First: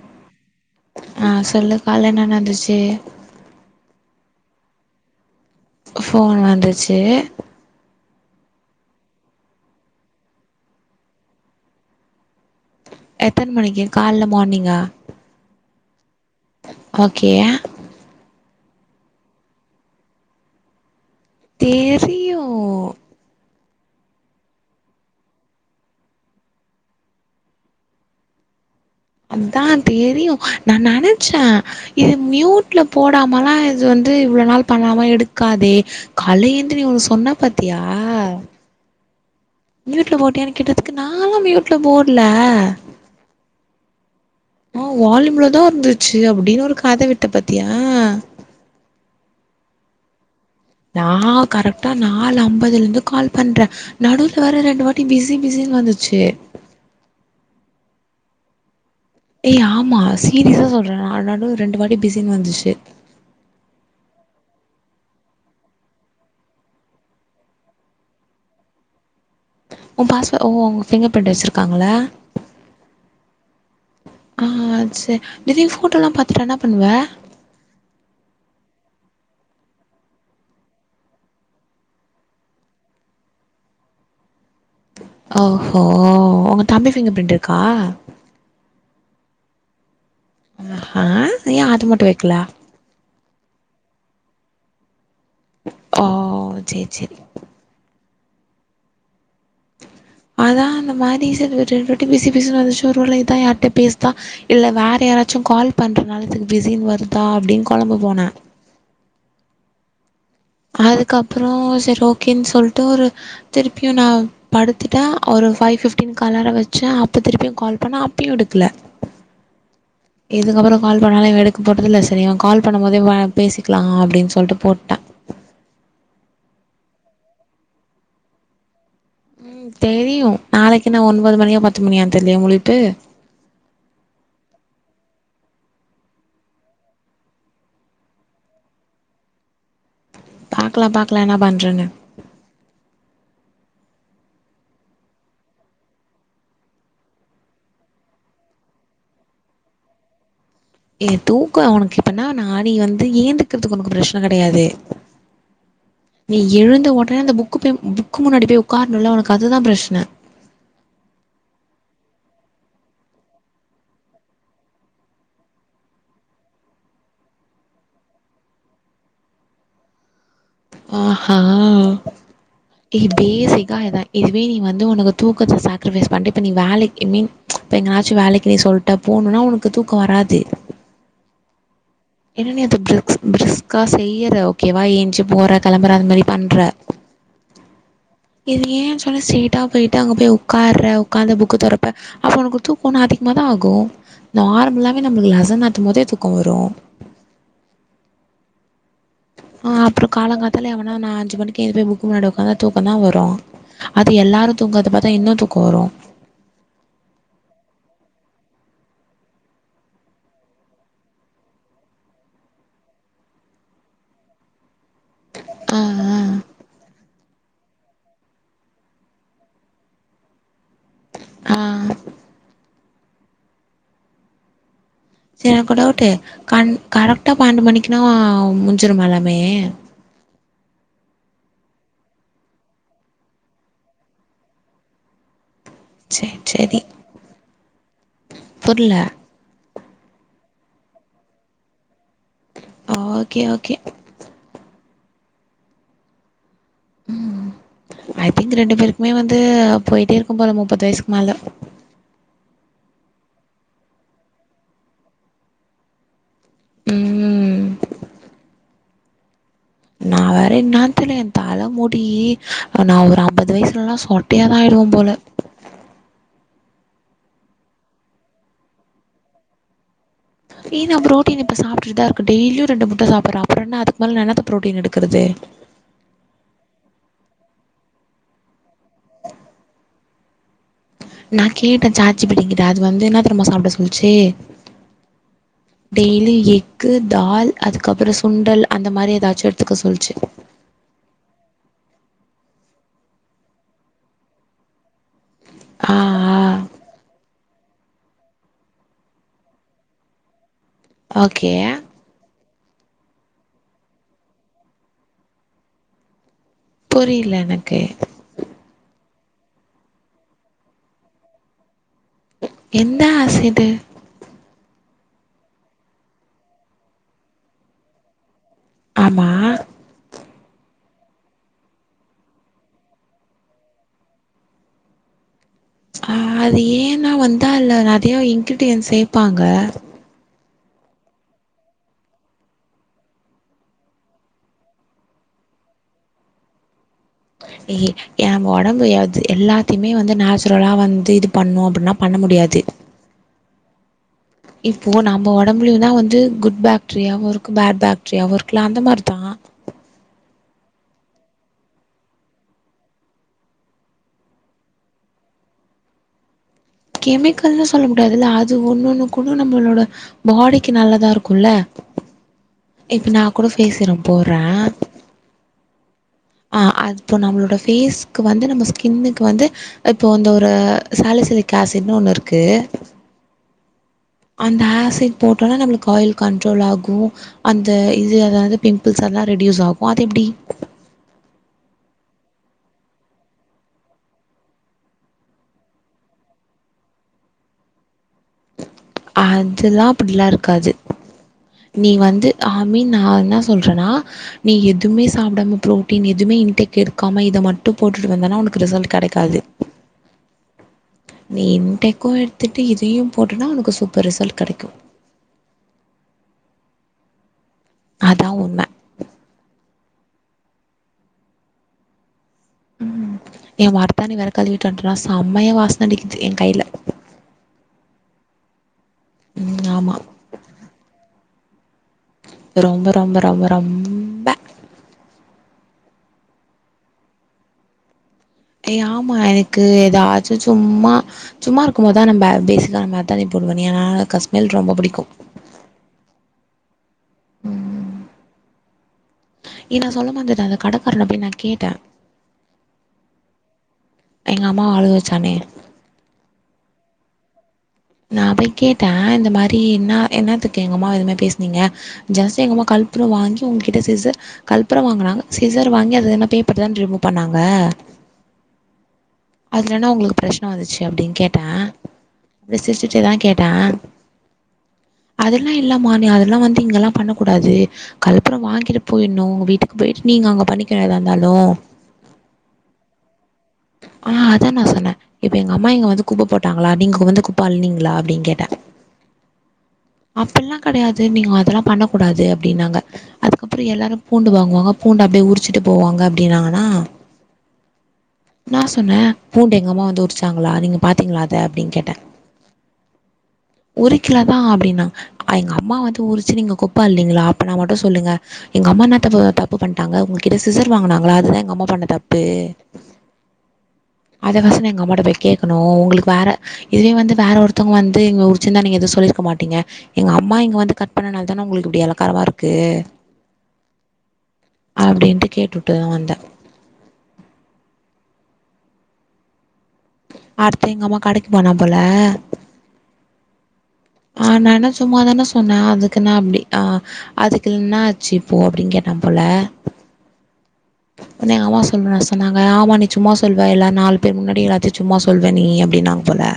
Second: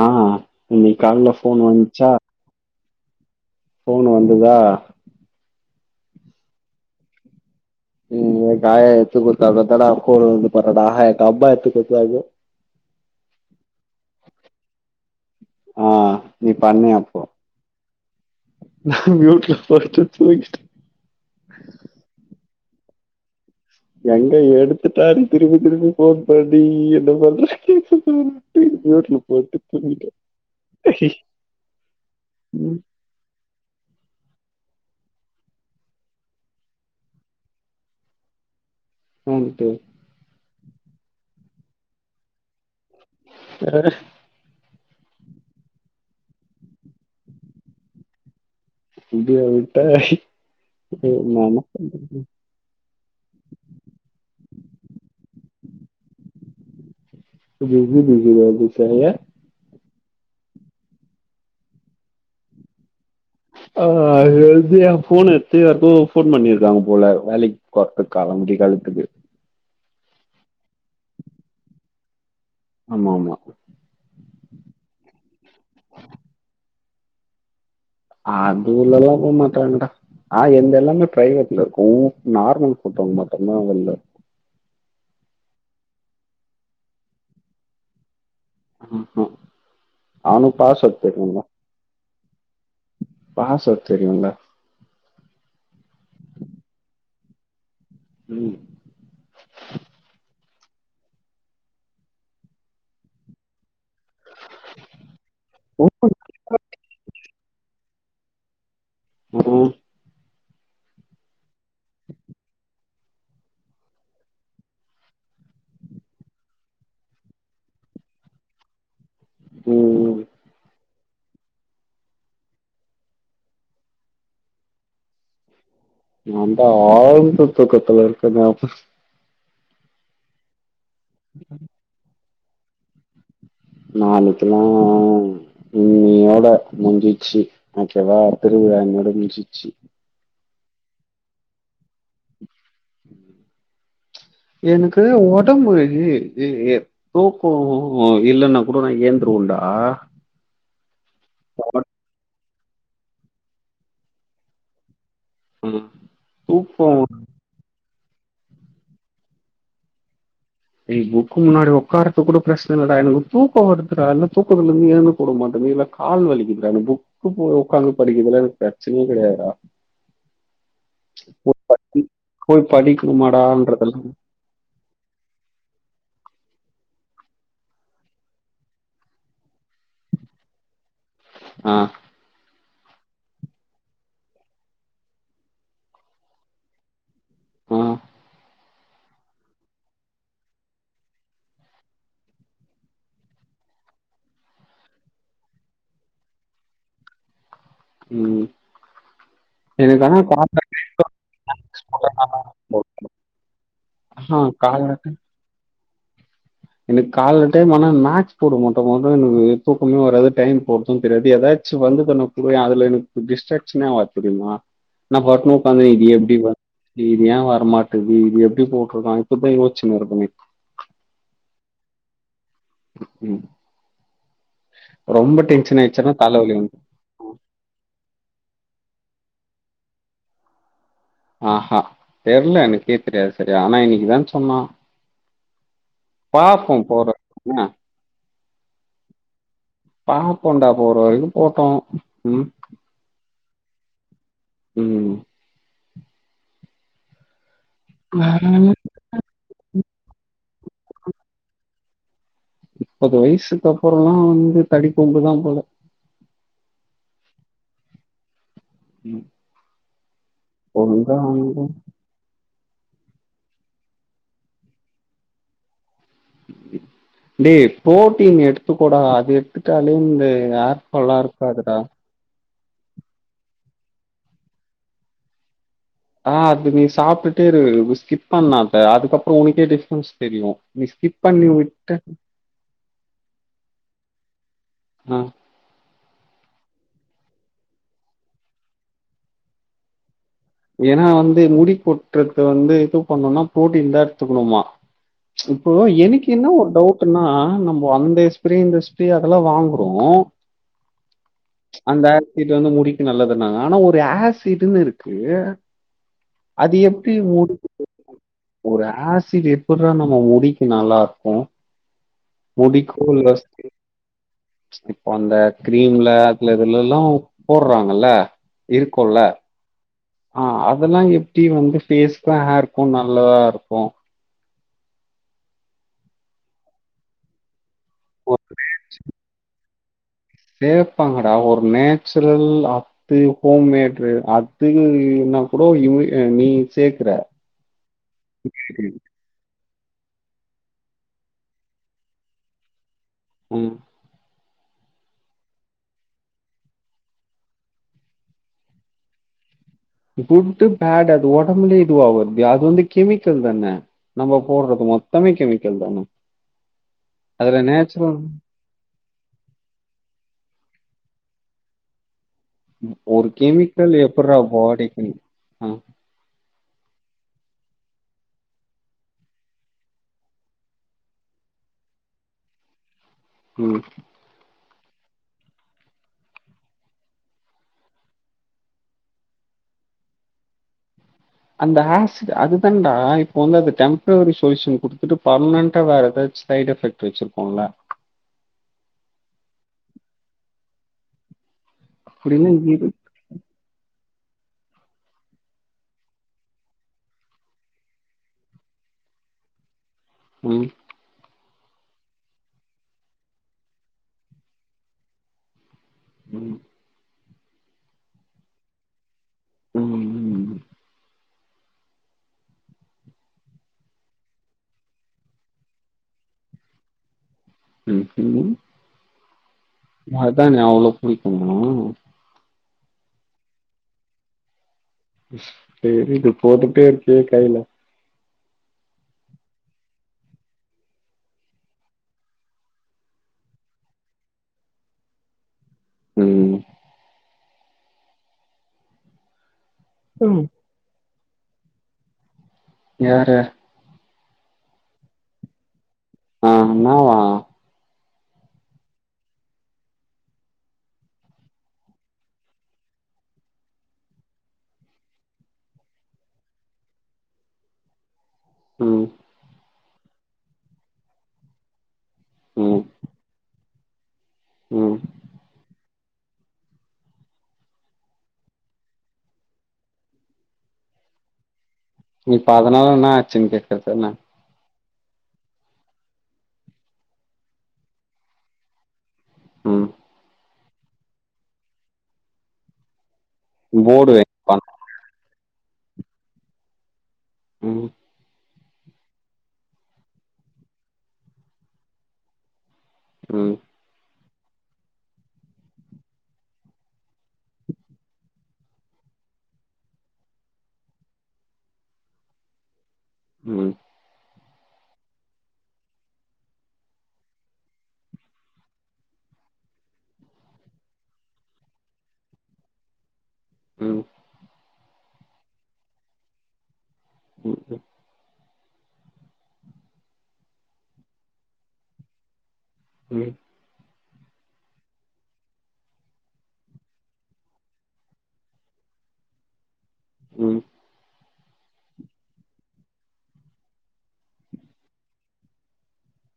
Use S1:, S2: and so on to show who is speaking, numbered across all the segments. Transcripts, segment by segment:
S1: ஆ இன்னைக்கு
S2: ஆ
S1: காலைல ஃபோன்
S2: சொல்லு
S1: வந்துச்சா
S2: கால்ல என்ன நடந்துச்சி
S1: ஃபோன் வந்துதா
S2: ஃபோன் வந்துச்சி
S1: ம் காய எத்து குத்த அ தட அக்கோ வந்து பரோட ஆஹா ஆத்து அப்பா எத்து குத்தாங்க
S2: எத்தன மணிக்கு கால்ல மார்னிங்கா
S1: ஆ நீ பண்ணிய அப்போ
S2: ஓகே
S1: நா மியுட்ல போட்டு தூங்கிட்டே
S2: தேரி
S1: எங்க எடுத்துட்டா நீ திருப்பி திருப்பி ஃபோன் பண்ணி என்ன பண்ற [unintelligible]
S2: அதா
S1: தூங்கிட்ட
S2: தெரியு நா நெனச்சே இது மியூட்ல
S1: ம்
S2: போடாமலா இது வந்து இவ்ளோ நாள் பண்ணாம எடுக்காதே கால்வ எந்திருக்க முடியல சொன்ன பாத்தியா
S1: [unintelligible]
S2: மியூட்ல போட்டியானு கேட்டதுக்கு நாலா மியூட்ல போட்ல
S1: வேற
S2: ஆ வால்யூம்லதா இருந்துச்சு அப்டினு ஒரு கத விட்ட பாத்தியா
S1: இதியா விட்ட
S2: நா கரெக்டா நால் அம்பதுல இருந்து கால் பண்ற நடுவுல வேற ரெண்டு வாட்டி பிஸி பிஸினு வந்துச்சு
S1: பிஸி பிஸி வந்துசாயா
S2: ஏ ஆமா சீரிஸா சொல்றே நா நடுல ரெண்டு வாட்டி பிஸினு வந்துச்சு
S1: அதுல இருந்து ஏ ஃபோன் எடுத்து ஃபோன் யாருகோ பண்ணிருக்காக கொறத்து களம்புடி கழுக்குது
S2: பாஸ்வ ஓ அவுங்க ஃபிங்கர் ஃப்ரிண்ட் வச்சிருக்காங்ள
S1: ஆமா ஆமா
S2: ஆ செ திடிருனு ஃபோட்டோலா பாத்துட்டா என்ன பண்ணுவ
S1: அது உள்ளலா போ மாட்டாங்கடா ஆ என்து எல்லாமே ப்ரைவேட்ல இருக்கு நார்மல் போட்டோங்க மட்டுந்தா வெள்ல
S2: ஆ கா ஒங்க தம்பி ஃபிங்கர்ப்ரின்ட் இருக்கா
S1: ம்
S2: அ க ஏ அது மட்டு வைக்கல
S1: பாஸ்வேர்ட் தெரியுல்ல
S2: ஆ சேர் சேரி
S1: ம்
S2: அதா அந்த மாரி [unintelligible] ரெட்டி பிஸி பிஸி வந்துச்சோ ஒருவேல இதா யார்ட்ட பேஸ் தா இல்ல வேற யாராச்சு கால் பண்றனால இதுக்கு பிஸினு வருதா அப்டின் கொழம்பு போன
S1: ஓ
S2: அதுக்கப்றோ சரி ஓகேன் சொல்ட்டு ஒரு திருப்பியு நா படுத்துட்ட ஒரு ஃபைவ் பிஃப்டீன்க்கு அலாரோ வச்ச அப்போ திருப்பியு கால் பண்ண அப்பயு எடுக்ல
S1: ம்
S2: இதுக்கப்றோ கால் பண்ணாலு இவ எடுக்க போறதில்ல செரி இவ கால் பண்ணபோதே வ பேசிக்கலா அப்டின் சொல்ட்டு போட்ட
S1: நல்ல ஆழ்ந்த தூக்கத்துல இருக்க நா
S2: ம் தெரியு நாளைக்குன்னா ஒன்பது மணியா பத்து மணியான் தெரிலயே முழிப்பு
S1: நாளைக்கிலா இன்னியோட முடிஞ்சிச்சி ஓகே வா திருவிழா இன்னியோட முடிஞ்சிச்சி
S2: பாக்லா பாக்லா என்ன பண்றணு
S1: எனக்கு ஒடம்பு இ இ இ தூக்கோ இல்லன்னா கூட நா ஏந்துருவன்டா
S2: ஏ தூக்கோ அவனுக்கு இப்ப இன்னான நீ வந்து ஏந்துக்கிறதுக் உனக்கு ப்ரச்சன கெடையாது
S1: ம்.
S2: நீ எழுந்த
S1: தூக்கம்
S2: ஒடனே அந்த புக்கு போய் புக்கு முன்னாடி போய் உக்கார்ணுல்ல உனக்கு அதுதா ப்ரச்ன
S1: ஏ புக்கு முன்னாடி உக்காரது கூட பிரச்ன இல்லடா எனக்கு தூக்கோ வருதுடா இல்ல தூக்கத்துல இருந்து எழுந்துக்க உட மாட்டேங்க நீலா கால் வலிக்குதுடா எனக்கு புக்கு போ உக்காந்து படிக்கதுல எனக்கு பிரச்சனே கெடையாதுடா
S2: ஆஹா எ பேஸிக்கா இதா
S1: படிக்கணுமாடான்றதெல்லாம்
S2: இது வே நீ வந்து உனக்கு தூக்கத்த சக்ரிஃபைஸ் பண்ட்டு இப்ப நீ வேல ஐ மீன் எங்கனாச்சு வேலைக்கு நீ சொல் ட்ட போணுனா உனக்கு தூக்கோ வராது
S1: ஆ
S2: ஏன்னா நீ அது ப்ரி ப்ரிஸ்க்கா செய்யிற ஓகேவா ஏஞ்சு போற கெளம்பற அந்த மாரி பண்ற
S1: ஆ
S2: இது ஏன்னு சொல்லு ஸ்ட்ரேட்டா போய்ட்டு அங்க போய் உக்கார்ர உக்காந்து புக்கு தொறப்ப அப்ப உனக்கு தூக்கோன்னு அதிகமா தா ஆகு நார்மலாவே நம்மளுக்கு லெசன் நத்தும் போதே தூக்கோ வரு
S1: ம்
S2: ஆ
S1: எனக்கு
S2: அப்புறோ
S1: ஆனா
S2: காலங்
S1: கால்
S2: காத்தாலே எவனா நால அஞ்சு மணிக்கு எது போய் புக்கு முன்னாடி உக்காந்தா தூக்கோந்தா வரு அது
S1: ஆ
S2: எல்லாரு
S1: கால்
S2: தூங்கறது பாத்தா இன்னு தூக்கோ வரு
S1: எனக்கு கால்ல டைம் ஆனா மக்ஸ் போடு போது மட்டு எனக்கு தூக்கமே வராது டைம் போறது தெரியாது ஏதாது மக்ஸ் வந்து கொஞ்சோ குடுய அதுல எனக்கு டிஸ்ட்ராக்ஷனே ஆவாது தெரிமா நா வர்னு இப்ப
S2: ஆ
S1: இது எப்டி வந்த இது ஏ வரமாட்டது இது எப்டி போட்ருக்கா இப்பதா யோசிச்சுனு இருப்பனே
S2: ஆ
S1: ம் ரொம்ப
S2: சரி எனக்கு ஒரு
S1: டென்ஷன்
S2: டவுட்டு
S1: ஆயிச்சன்னா தலைவலி வந்
S2: கண் கரெக்டா பன்னெண்டு மணிக்குனா முஞ்சுருமா எல்லாமே
S1: ஆஹ தெர்ல எனக்கே தெரியாது சரியா ஆனா இன்னைக்குதா சொன்னா
S2: சேர்
S1: பாப்போ
S2: சேரி
S1: போற வரைக்கும் என்ன
S2: புர்ல
S1: பாப்பண்டா போற வரைக்கு போட்டு ம்
S2: ஓகே ஓகே
S1: ம்
S2: ம் ஐ திங்க் ரெண்டு பேருக்குமே வந்து போய்ட்டே இருக்கு போல முப்பது வய்சுக்கு மேல
S1: முப்பது வய்சுக்கு அப்பறோ தா வந்து [unintelligible] தா போல
S2: ம் ம்
S1: ம்
S2: அத என்னானு
S1: ஒழுங்கா
S2: தெர்ல என்
S1: வந்து
S2: தல முடி நா ஒரு அம்பது வய்சுலலா சொட்டையா தா ஆயிடுவ போல
S1: டே புரோட்டீன் எடுத்துக்கோடா அது எடுத்துட்டாலேயே இந்த ஏர்
S2: இது
S1: ஃபால்லா
S2: ப்ரோட்டீன் இப்ப
S1: இருக்காதுடா
S2: சாப்ட்டுட்டு தா இருக்கே டெய்லியு ரெண்டு முட்ட சாப்ட்ற அப்பறோ என்ன அதுக்கு மேல நா என்னத்த ப்ரோட்டீன் எடுக்குறது
S1: ஆ அது நீ சாப்ட்டுட்டே இரு ஸ்கிப் பண்ணாத அதுக்கப்பறோ உனக்கே டிஃப்ரென்ஸ் தெரியு நீ ஸ்கிப்
S2: நா
S1: பண்ணி
S2: கேட்டே
S1: விட்ட
S2: சேட் ஜிபிக்கிட்டே அது வந்து என்ன தெர்மா சாப்ட சொல்லிச்சு
S1: ஆ
S2: டெய்லி எக்கு தால் அதுக்கப்பறோ சுண்டல் அந்த மாதிரி ஏதாச்சு எடுத்துக்க சொல்லிச்சு
S1: ஏன்னா வந்து முடி கொட்டுறது வந்து இது பண்ணும்னா புரோட்டீன் தா எடுத்துக்கணுமா இப்போ
S2: ஆ
S1: எனக்
S2: ஆ
S1: என்ன ஒரு டவுட்ன்னா நம்ம அந்த ஸ்ப்ரே இந்த ஸ்ப்ரே அதெல்லா வாங்குறோ
S2: ஓகே
S1: அந்த ஆசிட் வந்து முடிக்கி நல்லதுன்னாங்க ஆனா ஒரு ஆசிடன்னு இருக்கு அது எப்டி [inaudible]
S2: புரியல எனக்கு
S1: ஒரு ஆசிட் எப்பட்றா நம்ம முடிக்கு நல்லா இருக்கு முடிக்கு
S2: எந்த
S1: [inaudible]
S2: ஆசிடு
S1: இப்போ அந்த கிரீம்ல அதுல இதுலல்லா போடுறாங்கல்ல இருக்குல்ல
S2: ஆமா
S1: ஆ அதெல்லா எப்டி வந்து பேஸ்கு ஹேர்க்கு நல்லதா இருக்கு
S2: ஆ அது ஏன்னா வந்து அதுல்ல நெறையா
S1: ஒரு
S2: இன்கிரீடியன்ட் சேப்பாங்க
S1: சேப்பாங்கடா ஒரு நேச்சுரல் அ அத்து ஹோம் மேட்ரு அத்து என்ன கூட இ நீ சேக்கற
S2: யே எ ஒடம்பு [inaudible] த்து எல்லாத்தையுமே வந்து நேச்சுரலா வந்து இது பண்ணு அப்டின்னா பண்ண முடியாது
S1: ம்
S2: இப்போ நம்ம ஒடம்புலையு தா வந்து குட் பேக்டீரியாவு இருக்கு பேட் பேக்டீரியாவு இருக்குல அந்த மாரிதா
S1: குட்டு பேட் அது ஒடம்புலே இதுவாகது அது வந்து கெமிக்கல் தானே நம்ம போடுறது மொத்தமே கெமிக்கல் தான
S2: கெமிக்கல்ன்னனு சொல்ல முடியாதுல்ல அது ஒன்னு ஒண்ணு கூட நம்மளோட பாடிக்கு நல்லதா இருக்கும்ல்ல
S1: ம் ஒரு கெமிக்கல் எப்படுறா
S2: போடுறேன்
S1: பாடிக்கு‌ ஹ
S2: ஆ அது இப்போ நம்மளோடய ஃபேஸ்க்கு வந்து நம்ம ஸ்கின்னுக்கு வந்து இப்போ அந்த ஒரு சலசிலிக் ஆசிட் இனு ஒண்ணு இருக்கு
S1: ம்
S2: அந்த ஆசிட் போட்டோம்னா நம்மளுக்கு ஆயில் கண்ட்ரோல் ஆகு அந்த இது அதாவ்து பிம்பிள்ஸ் எல்லா ரெடியூஸ் ஆகு அது எப்டி
S1: அந்த ஆசிட் அது தண்டா இப்போ வந்து அது டெம்பரவரி சொல்யூஷன் குடுத்துட்டு பர்மனன்டா வேற ஏதாவாச்சி சைடு எஃபெக்ட் வெச்சிரு போலே
S2: அதுலா அப்டிலா இருக்காது நீ வந்து
S1: அப்படின்னா
S2: ஆமீன் நா என்ன சொல்றேன்னா நீ எதுமே சாப்டாம புரோட்டீன் எதுவுமே இன்டெக் எடுக்காம இத மட்டு போட்டுட்டு வந்தனா உனக்கு ரிசல்ட் கடக்காது
S1: ம்
S2: நீ இன்டெகு எடுத்துட்டு இதையு போட்டனா உனக்கு சூப்பர் ரிசல்ட் கெடக்கு
S1: ம்
S2: அதா உண்ம
S1: ம் ம்
S2: ம் எ மர்த்தாணி வேற கழுவிட்டு வந்ட்டான செம்மையா வாசன அடிக்குது எ கையில
S1: ம் ம்
S2: ம் ஆமா
S1: மருதாணி அவ்ளோ புடிக்குமா
S2: ரொம்ப ரொம்ப ரொம்ப ரொம்
S1: செரிது போட்டுட்டே இருக்கியே கையில
S2: ஏ ஆமா எனக்கு ஏதாச்சு சும்மா சும்மா இருக்கும்போதுதா நம்ப பேசிக்கா ந மர்த்தாணி போடுவேனு ஏனா க ஸ்மெல் ரொம்ப புடிக்கு
S1: ம்
S2: ம் ஏ நா சொல்ல
S1: ம்
S2: மறந்துடே அந்த கடக்கரான நா போய் கேட்டே
S1: யார
S2: எங்க அம்மாவ அழுக வைச்சானே
S1: ஆ என்னவா
S2: நா போய் கேட்டே இந்த மாரி இன்னா என்னாத்துக்கு எங்க அம்மாவ இந்த மா பேசுனீங்க ஜாஸ்தி எங்கமா கல்பூரோ வாங்கி உங்ககிட்ட சிச கல்ப்புற வாங்குனாங்க சீசர் வாங்கி அது என்ன பேப்பர் தான ரிமூவ் பண்ணாங்க
S1: ம்
S2: அதுல என்னா உங்களுக்கு பிரச்சன வந்துச்சு அப்டின் கேட்டே
S1: ம்
S2: சிரிச்சிட்டேதா கேட்டே
S1: ம்
S2: அதெல்லா இல்ல மா நீ அதெல்லா வந்து இங்கெல்லா பண்ணக்கூடாது கலப்புறோ வாங்கிட்டு போயிட்ணு உங்க வீட்டுக்கு போயிட்டு நீங்க அங்க பண்ணிக்கணு ஏதா இருந்தாலு
S1: இப்போ அதுனால என்னா ஆச்சுன்டு
S2: ஆ அதா நா சொன்னே இப்ப எங்க அம்மா இங்க வந்து குப்ப போட்டாங்களா நீங்க வந்து குப்ப அள்னீங்களா அப்டின் கேட்டே
S1: ம்
S2: அப்பிட்லா கெடையாது நீங்க அதெல்லா பண்ணக் கூடாது அப்டின்னாங்க அதுக்கப்புறோ எல்லாரு
S1: போர்டு
S2: பூண்டு
S1: வைப்பாங்க
S2: வாங்குவாங்க பூண்டு அப்டியே உறிச்சிட்டு போவாங்க அப்டின்னாங்கன்னா
S1: ம்
S2: நா சொன்னே பூண்டு எங்கம்மா வந்து உரிச்சாங்களா நீங்க பாத்தீங்களா அத அப்டின் கேட்டே
S1: ம்
S2: ஒரு கிலோ தா அப்டின்னா எங்க அம்மா வந்து உரிச்சு நீங்க குப்ப அள்னீங்களா அப்பனா மட்டு சொல்லுங்க எங்க அம்மா என்னா தப்பு தப்பு பண்ட்டாங்க உங்ககிட்ட சிசர் வாங்குனாங்களா அதுதா எங்க அம்மா பண்ண தப்பு
S1: ம்
S2: அத நா சொன்ன எங்க அம்மாட்ட போய் கேக்கணு உங்களுக்கு வேற இதுவே வந்து வேற ஒருத்தவங்க வந்து இங்க உரிச்சிந்தா நீங்க எதுவு சொல்லி இருக்க மாட்டீங்க எங்க அம்மா இங்க வந்து கட் பண்ணனால தான உங்களுக்கு இப்டி எலக்காரமா இருக்கு
S1: ம்
S2: அப்டின்ட்டு கேட்டுட்டுதா வந்த
S1: ம் ம்
S2: அடுத்து எங்கம்மா கடைக்கு போனா போல
S1: ம்
S2: ஆ நா என்ன சும்மாதான சொன்ன அதுக்குன்னா அப்டி ஆ அதுக்கு இன்னாச்சு இப்போ அப்டின் கேட்டா போல
S1: ம்
S2: ஒன்னே எங்க அம்மா சொன்ன சொன்னாங்க ஆமா நீ சும்மா சொல்வ இல்ல நாலு பேர் முன்னாடி எல்லாத்தையு சும்மா சொல்வ நீ அப்டின்னாங் போல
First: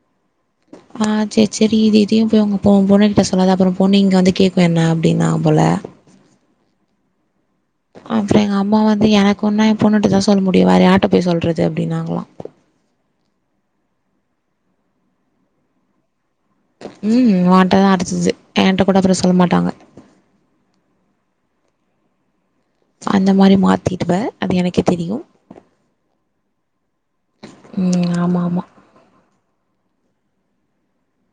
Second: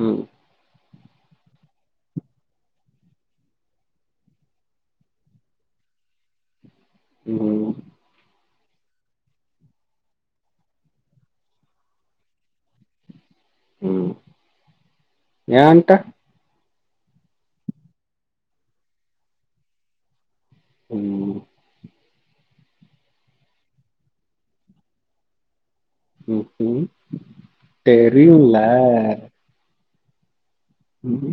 S1: ம்
S2: ஆ சேர் செரி இது இதுயு போய் உங்க பொ பொண்ணு கிட்ட சொல்லாத அப்புற பொண்ணு இங்க வந்து கேக்கு என்ன அப் அப்டின்னாங் போல
S1: ம்
S2: அப்றொ எங்க அம்மா வந்து எனக்கு ஒன்னா எ பொண்ணுட்டதா சொல்ல முடியு வேற யாருட்ட போய் சொல்றது அப்டின்னாங்களா
S1: ம் ஏன்ட்ட
S2: ம் ஒன்ட தா அடுத்தது என்ட்ட கூட அதெல்லா சொல்ல மாட்டாங்க
S1: ம்
S2: அந்த மாரி மாத்திடுவ அது எனக்கே தெரியு
S1: ம்ம்
S2: ம் ஆமாம்
S1: தெரியும்ல
S2: ஆமாம்
S1: ம் ஹூ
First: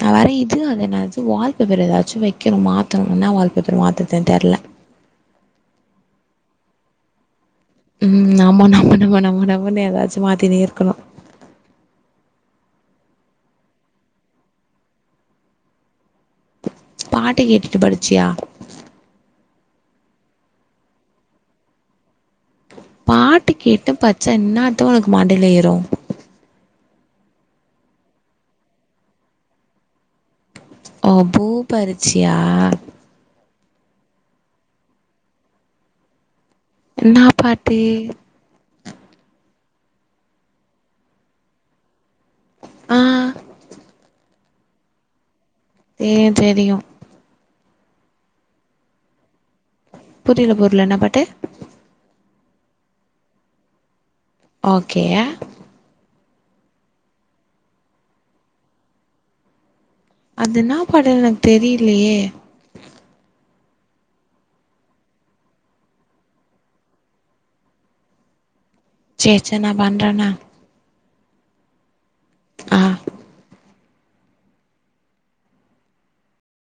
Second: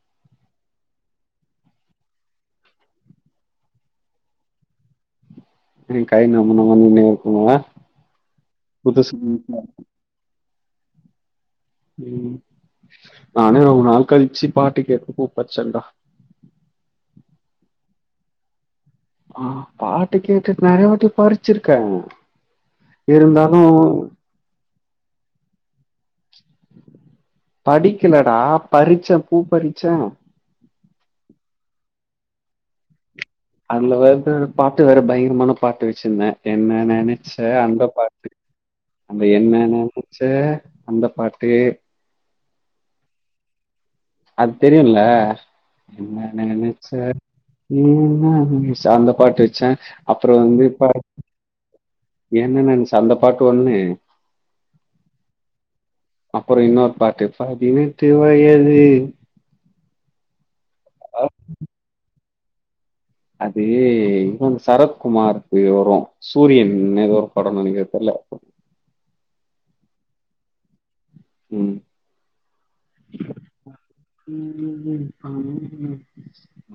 S2: நா வேற இது அல்லென்னது வால்பேப்பர் ஏதாச்சு வெக்கணு மாத்தணு ன்னா வால்பேப்பர் மாத்தரதுன் தெர்ல
S1: நீ கை நம நமனுனே இருக்குங்களா
S2: ம் ஆமா நம நம நம நமண் எதாச்சு மாத்தினே இருக்கணு
S1: ம் நானே ரொம்ப நாள் கழிச்சு பாட்டு கேட்டு பூ பறிச்சன்டா
S2: பாட்டு கேட்டுட்டு படிச்சியா
S1: ஆ பாட்டு கேட்டுட் நறிய வாட்டி பறிச்சிருக்கே
S2: பாட்டு கேட்டு பச்சா ன்னாத்த ஒனக்கு மண்டைல ஏறு
S1: படிக்கலடா பறிச்ச பூ பறிச்சோ
S2: ஓ பூ பறிச்சியா
S1: அதுல வருத பாட்டு வேற பயங்கரமான பாட்டு வெச்சிருந்தே என்ன
S2: என்னா
S1: நெனச்ச
S2: பாட்டு
S1: அந்த பாட்டு அந்த என்ன நெனச்ச அந்த பாட்டு
S2: ஆ
S1: அது தெரியுல என்ன
S2: தெரியு தெரியு
S1: நெனச்ச அந்த பாட்டு வச்ச அப்புற
S2: புரியல
S1: வந்து
S2: புரியல
S1: இப்ப
S2: என்ன பாட்டு
S1: என்னநெனச்ச அந்த பாட்டு ஒண்ணு
S2: ஓகே
S1: அப்றொ இன்னொரு பாட்டு பதினெட்டு வயதில்
S2: அது ன்னா பட எனக் தெரிலியே
S1: அது இன்னொன் சரத்குமார்க்கு வரு சூரியன் ஏதோ ஒரு படொ நெனைக்கிற தெர்ல
S2: சேர் சேர் நா பண்றன்ன
S1: ம்
S2: ஆ
S1: ம் ம் ம் ம்.